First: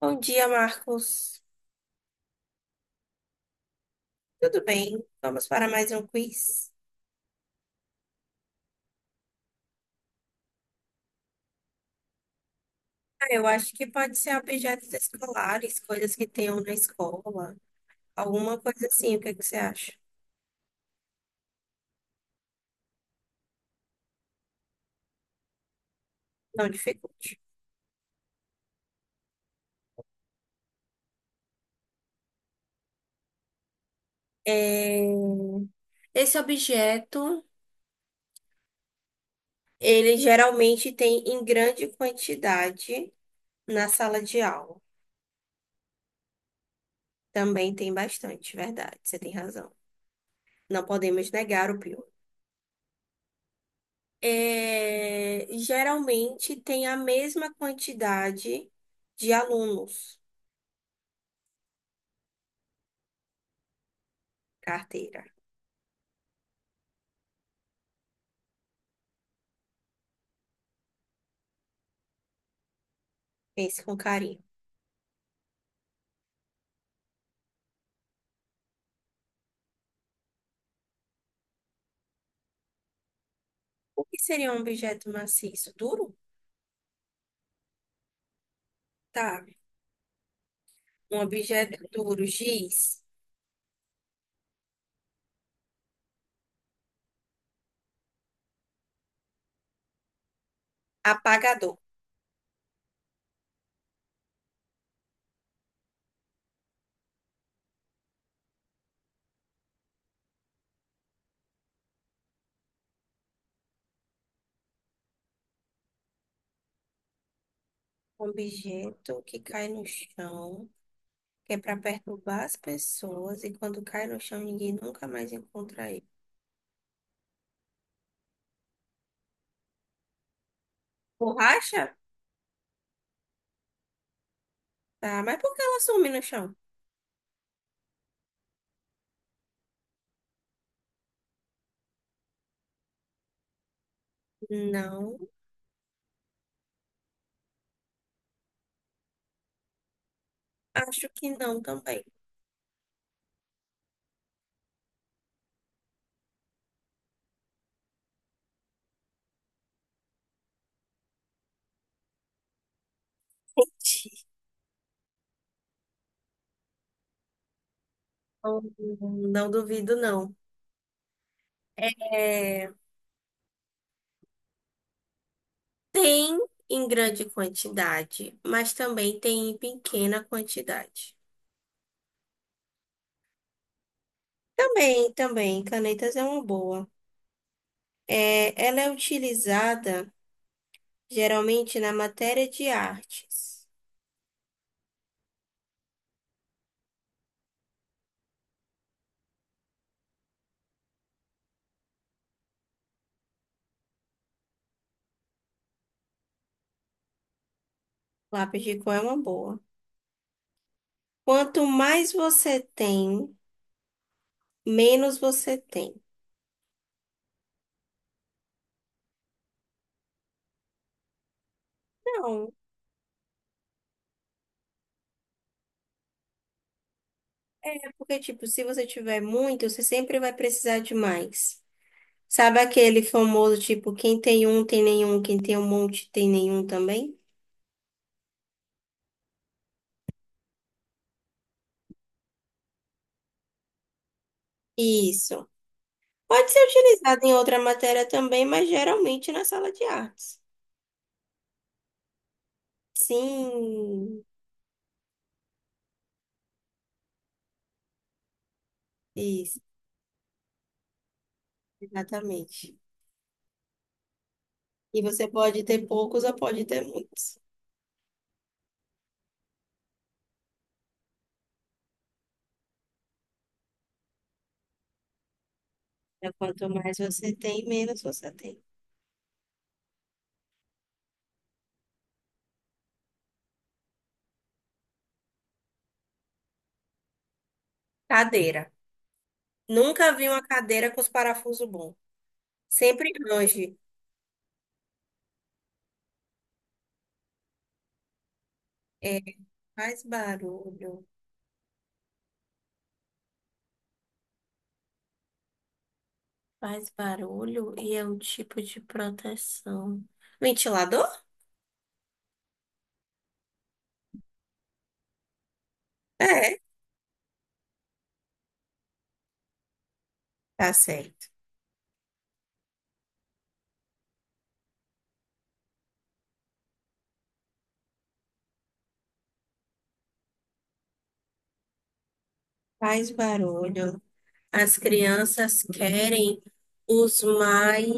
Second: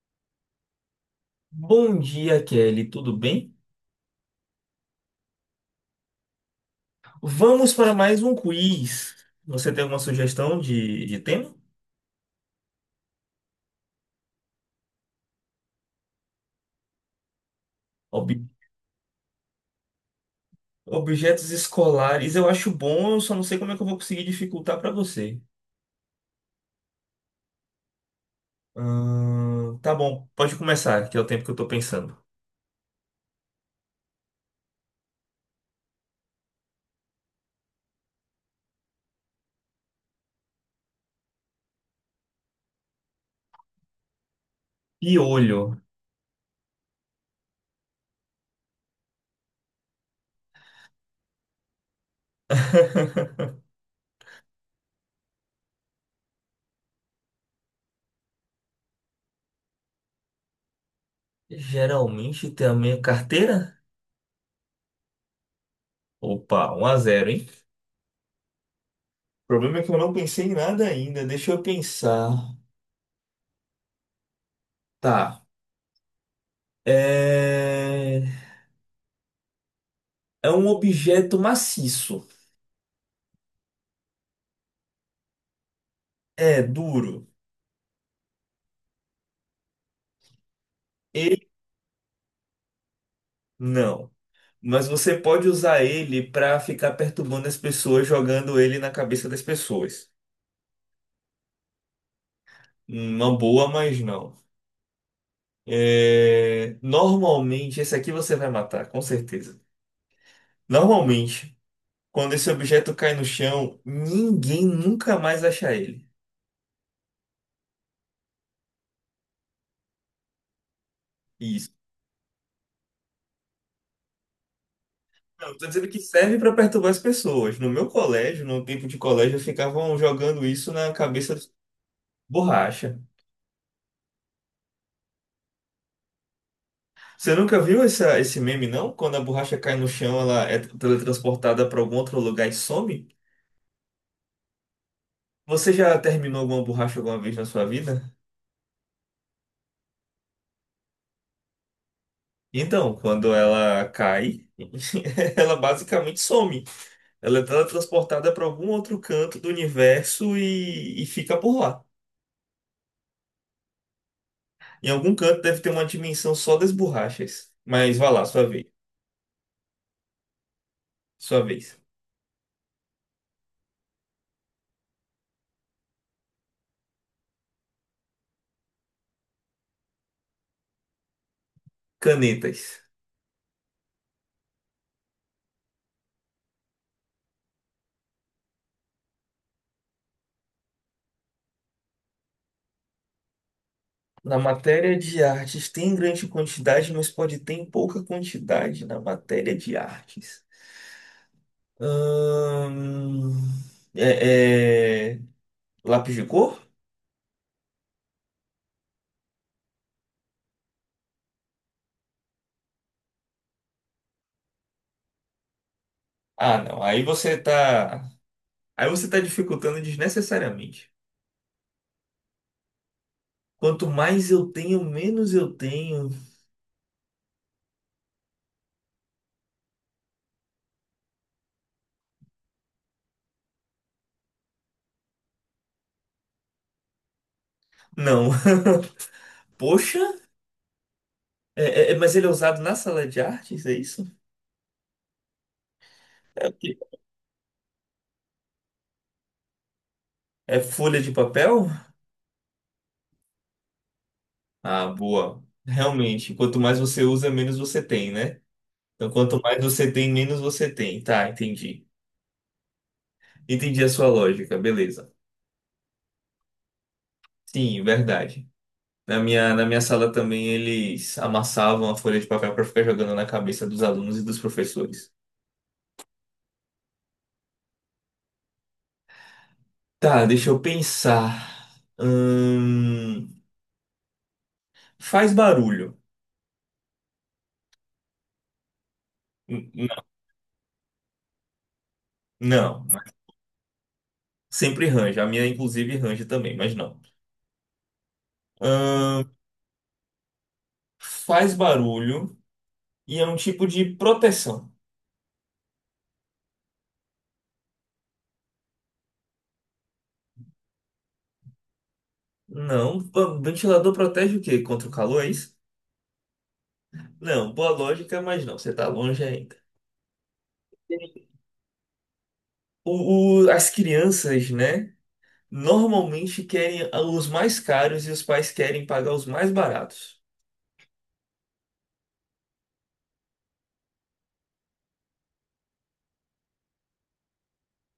Bom dia, Marcos. Bom dia, Kelly. Tudo bem? Tudo bem? Vamos para mais um quiz? Vamos para mais um quiz. Você tem alguma sugestão de tema? Eu acho que pode ser objetos escolares, coisas que tenham na escola, Ob- alguma coisa assim. O que é que você acha? Objetos escolares. Eu acho bom, eu só não sei como é que eu vou conseguir dificultar para você. Não dificulte. Tá bom, pode começar, que é o tempo que eu tô pensando. É, Esse objeto, ele geralmente tem em grande quantidade na sala de aula. Piolho. Também tem bastante, verdade. Você tem razão. Não podemos negar o pior. Geralmente tem a mesma quantidade de alunos. Geralmente tem a minha carteira? Carteira. Opa, 1 a 0, hein? O problema é que eu não pensei em nada ainda. Deixa eu pensar. Pense com carinho. Tá. É, É um objeto maciço. O que seria um objeto maciço? Duro? É duro. Tá. Um Ele objeto duro, giz, não. Mas você pode usar ele pra ficar perturbando as pessoas, jogando ele na cabeça das pessoas. apagador. Uma boa, mas não. É, normalmente, esse aqui você vai matar, com certeza. Normalmente, quando esse objeto cai no chão, ninguém nunca mais acha ele. Um objeto que cai no chão, que é Isso. para perturbar as pessoas, e quando cai no chão, ninguém nunca mais Não, eu tô dizendo encontra que ele. serve pra perturbar as pessoas. No meu colégio, no tempo de colégio, ficavam jogando isso na cabeça dos Borracha? borracha. Tá, mas por que ela some no chão? Você nunca viu essa, esse meme, não? Quando a borracha cai no chão, ela é teletransportada para algum outro lugar e some? Não, Você já terminou alguma borracha alguma vez na sua vida? acho que não também. Então, quando ela cai, ela basicamente some. Ela é teletransportada para algum outro canto do universo e fica por lá. Em algum canto deve ter uma dimensão só das borrachas. Mas vá lá, sua Não, vez. não duvido, não. Sua vez. É, tem em grande quantidade, mas também tem em pequena quantidade. Canetas. Também, também, canetas é uma boa. É, ela é utilizada geralmente na matéria de artes. Na matéria de artes tem grande quantidade, mas pode ter em pouca quantidade na matéria de artes. Hum, é, é, Lápis de cor? Lápis de cor é uma boa. Quanto mais você tem, menos você tem. Ah, não. Aí você tá dificultando desnecessariamente. Não, Quanto mais eu tenho, menos eu tenho. é porque, tipo, se você tiver muito, você sempre vai precisar de mais. Sabe aquele famoso, tipo, quem tem um tem nenhum, quem tem um monte tem nenhum também? Não. Poxa, mas ele é usado na sala de artes, é isso? Isso. Pode O ser quê? utilizado em outra matéria também, mas geralmente na sala de artes. É folha de papel? Sim. Ah, boa. Realmente, quanto mais você usa, menos você tem, né? Então, quanto Isso. mais você tem, menos você tem. Tá, entendi. Exatamente. Entendi a sua lógica, E beleza. você pode ter poucos ou pode ter muitos. Sim, verdade. Na minha sala também eles amassavam a folha de papel para ficar jogando na cabeça dos alunos e dos professores. Então, quanto mais você tem, menos você tem. Tá, deixa eu pensar. Faz barulho. Cadeira. N- n- Nunca vi uma cadeira com os parafusos bons. Não, Sempre longe. sempre range. A minha, inclusive, range também, mas não. É, Hum, Faz barulho. Faz barulho e é um tipo de proteção. Faz barulho e é um tipo de proteção. Ventilador? Não, o ventilador protege o quê? Contra o calor, é isso? É, Não, boa lógica, mas não, você tá longe ainda. tá certo. As crianças, né, normalmente querem os mais caros e os pais querem pagar os mais baratos. Faz barulho. As crianças querem os mais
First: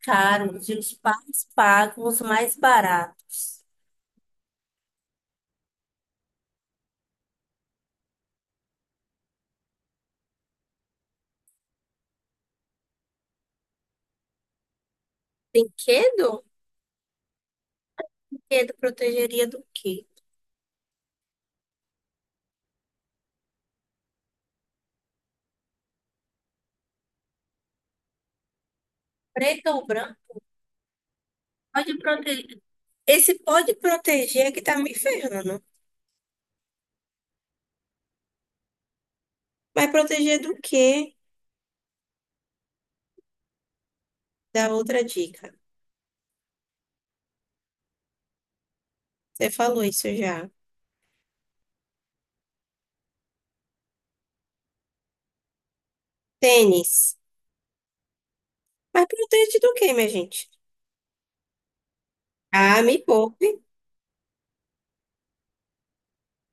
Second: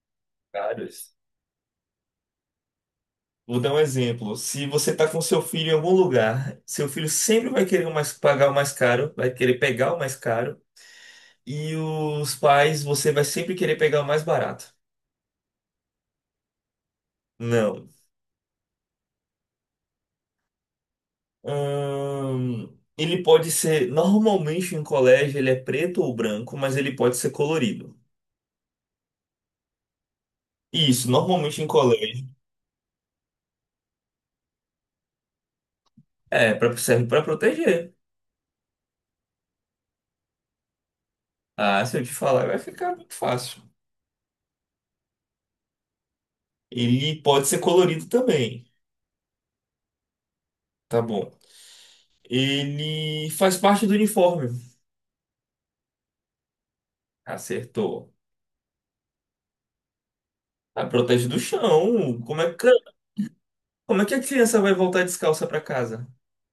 caros e os Caros. pais pagam os mais baratos. Vou dar um exemplo. Se você tá com seu filho em algum lugar, seu filho sempre vai querer o mais- pagar o mais caro, vai querer pegar o mais caro, e os pais, você vai sempre querer pegar o mais barato. Brinquedo? Não. Medo protegeria do quê? Ele pode ser, normalmente em colégio, ele é preto ou branco, mas ele pode ser colorido. Preto ou branco? Isso, normalmente em Pode colégio. proteger. Esse pode proteger que tá me ferrando. Serve para proteger. Mas proteger do quê? Ah, se eu te falar, vai ficar muito fácil. Da outra dica. Ele pode ser colorido também. Você falou isso já. Tá bom. Ele faz parte do uniforme. Tênis. Acertou. Mas protege do quê, minha gente? Ah, protege do chão. Ah, me poupe. Como é que a criança vai voltar descalça pra casa?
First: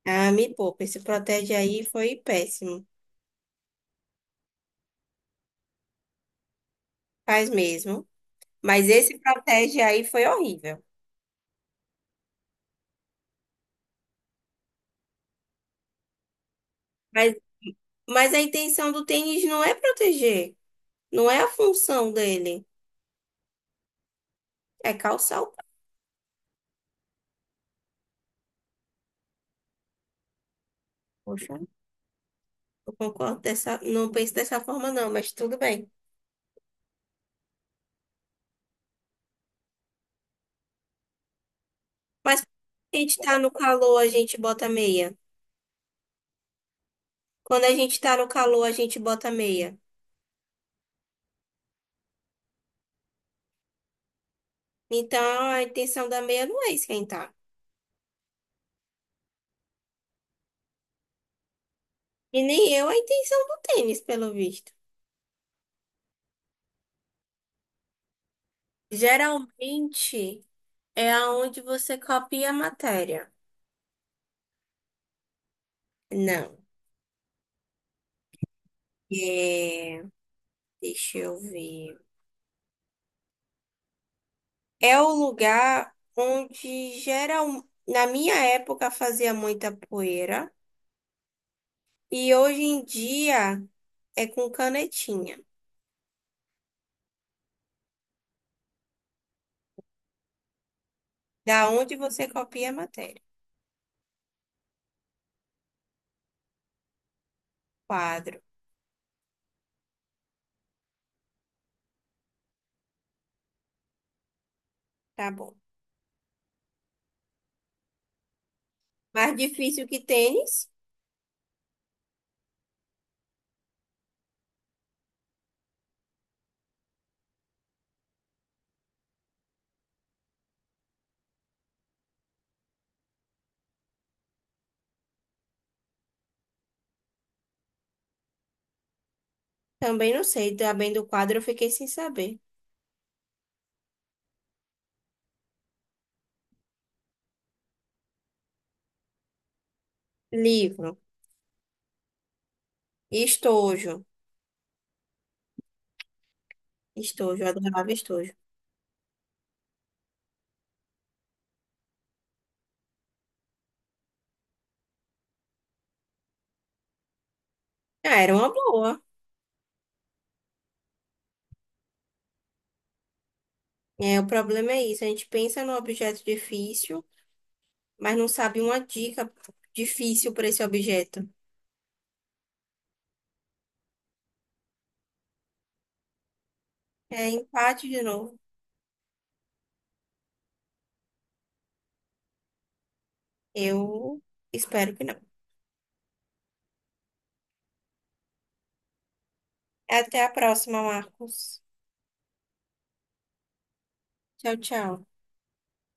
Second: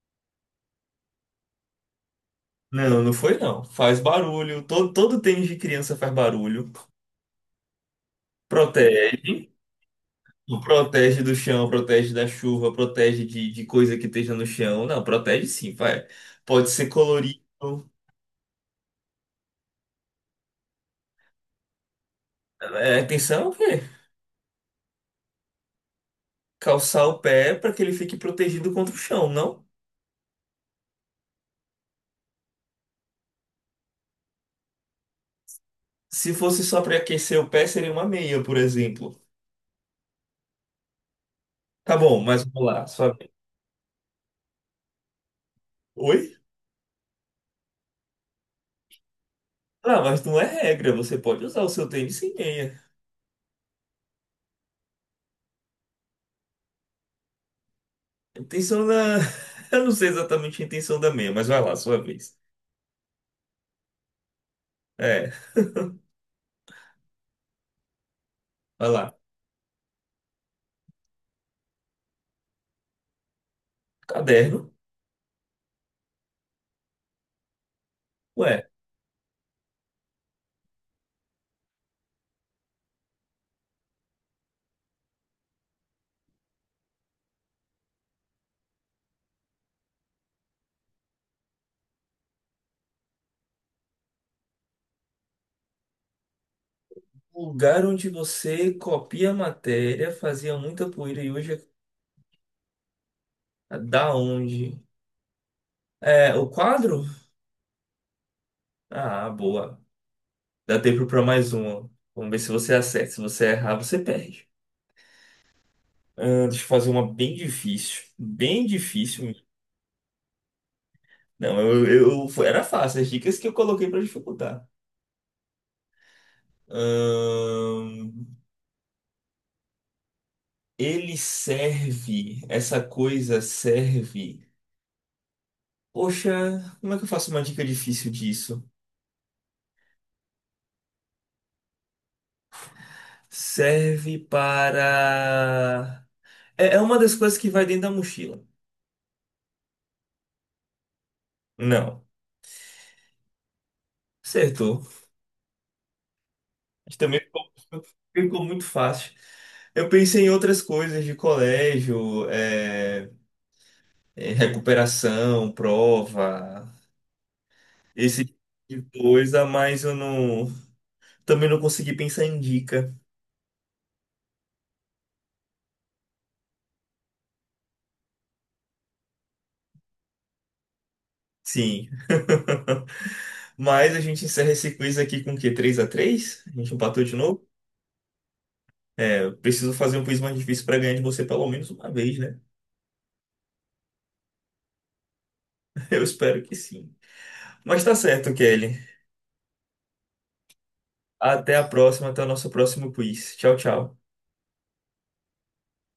Ah, me poupe. Esse protege aí foi péssimo. Não, não foi não. Faz barulho. Todo tênis de criança faz barulho. Faz mesmo. Mas esse Protege. protege aí foi horrível. Protege do chão, protege da chuva, protege de coisa que esteja no chão. Não, protege sim, vai. Pode ser Mas, colorido. mas a intenção do tênis não é proteger. Não é a função dele. É, atenção, o quê? É calçar o pé. Calçar o pé para que ele fique protegido contra o chão, não? Poxa. Eu concordo dessa, não penso dessa forma não, mas tudo bem. Se fosse só para aquecer o pé, seria uma meia, por exemplo. Tá bom, Mas mas quando vamos lá. a gente tá no calor, a gente bota meia. Oi? Quando a gente tá no calor, a gente bota meia. Ah, mas não é regra. Você pode usar o seu tênis sem meia. Então a intenção da meia não é esquentar. A intenção da. Eu não sei exatamente a intenção da meia, mas vai lá, sua vez. E nem eu a intenção do tênis, pelo visto. É, Vai lá. Geralmente é aonde você copia a matéria. Caderno. Não. Ué, É, deixa eu ver. É o lugar onde geral, na minha época fazia muita poeira. E hoje em dia é com canetinha. o lugar onde você copia a matéria, fazia muita poeira e hoje Da onde você copia a matéria? é da onde? É, o quadro? Quadro. Ah, boa. Dá tempo pra mais uma. Vamos ver se você acerta. Se você errar, você perde. Tá bom. Ah, deixa eu fazer uma bem difícil. Bem difícil Mais mesmo. difícil que tênis? Não, era fácil. As dicas que eu coloquei pra dificultar. Ahn, Ele serve. Essa coisa serve. Poxa, como é que eu faço uma dica difícil disso? Também não sei. Também do quadro eu fiquei sem saber. Serve para. É uma das coisas que vai dentro da mochila. Livro. Não. Estojo. Acertou. Mas também. Estojo. Eu adorava estojo. Ficou muito fácil. Eu pensei em outras coisas de colégio, recuperação, prova, Ah, esse era tipo uma de boa. coisa, mas eu não, também não consegui pensar em dica. É, o problema é isso. A gente pensa num objeto difícil, mas não sabe uma dica difícil para esse objeto. Sim. Mas a gente encerra esse quiz aqui com o quê? 3x3? A três? A gente empatou de É novo? empate de novo. Eu preciso fazer um quiz mais difícil para ganhar de você pelo menos uma vez, né? Eu espero que não. Eu espero que sim. Mas tá certo, Kelly. Até a próxima, Até Marcos. a próxima, até o nosso próximo quiz. Tchau, tchau. Tchau, tchau.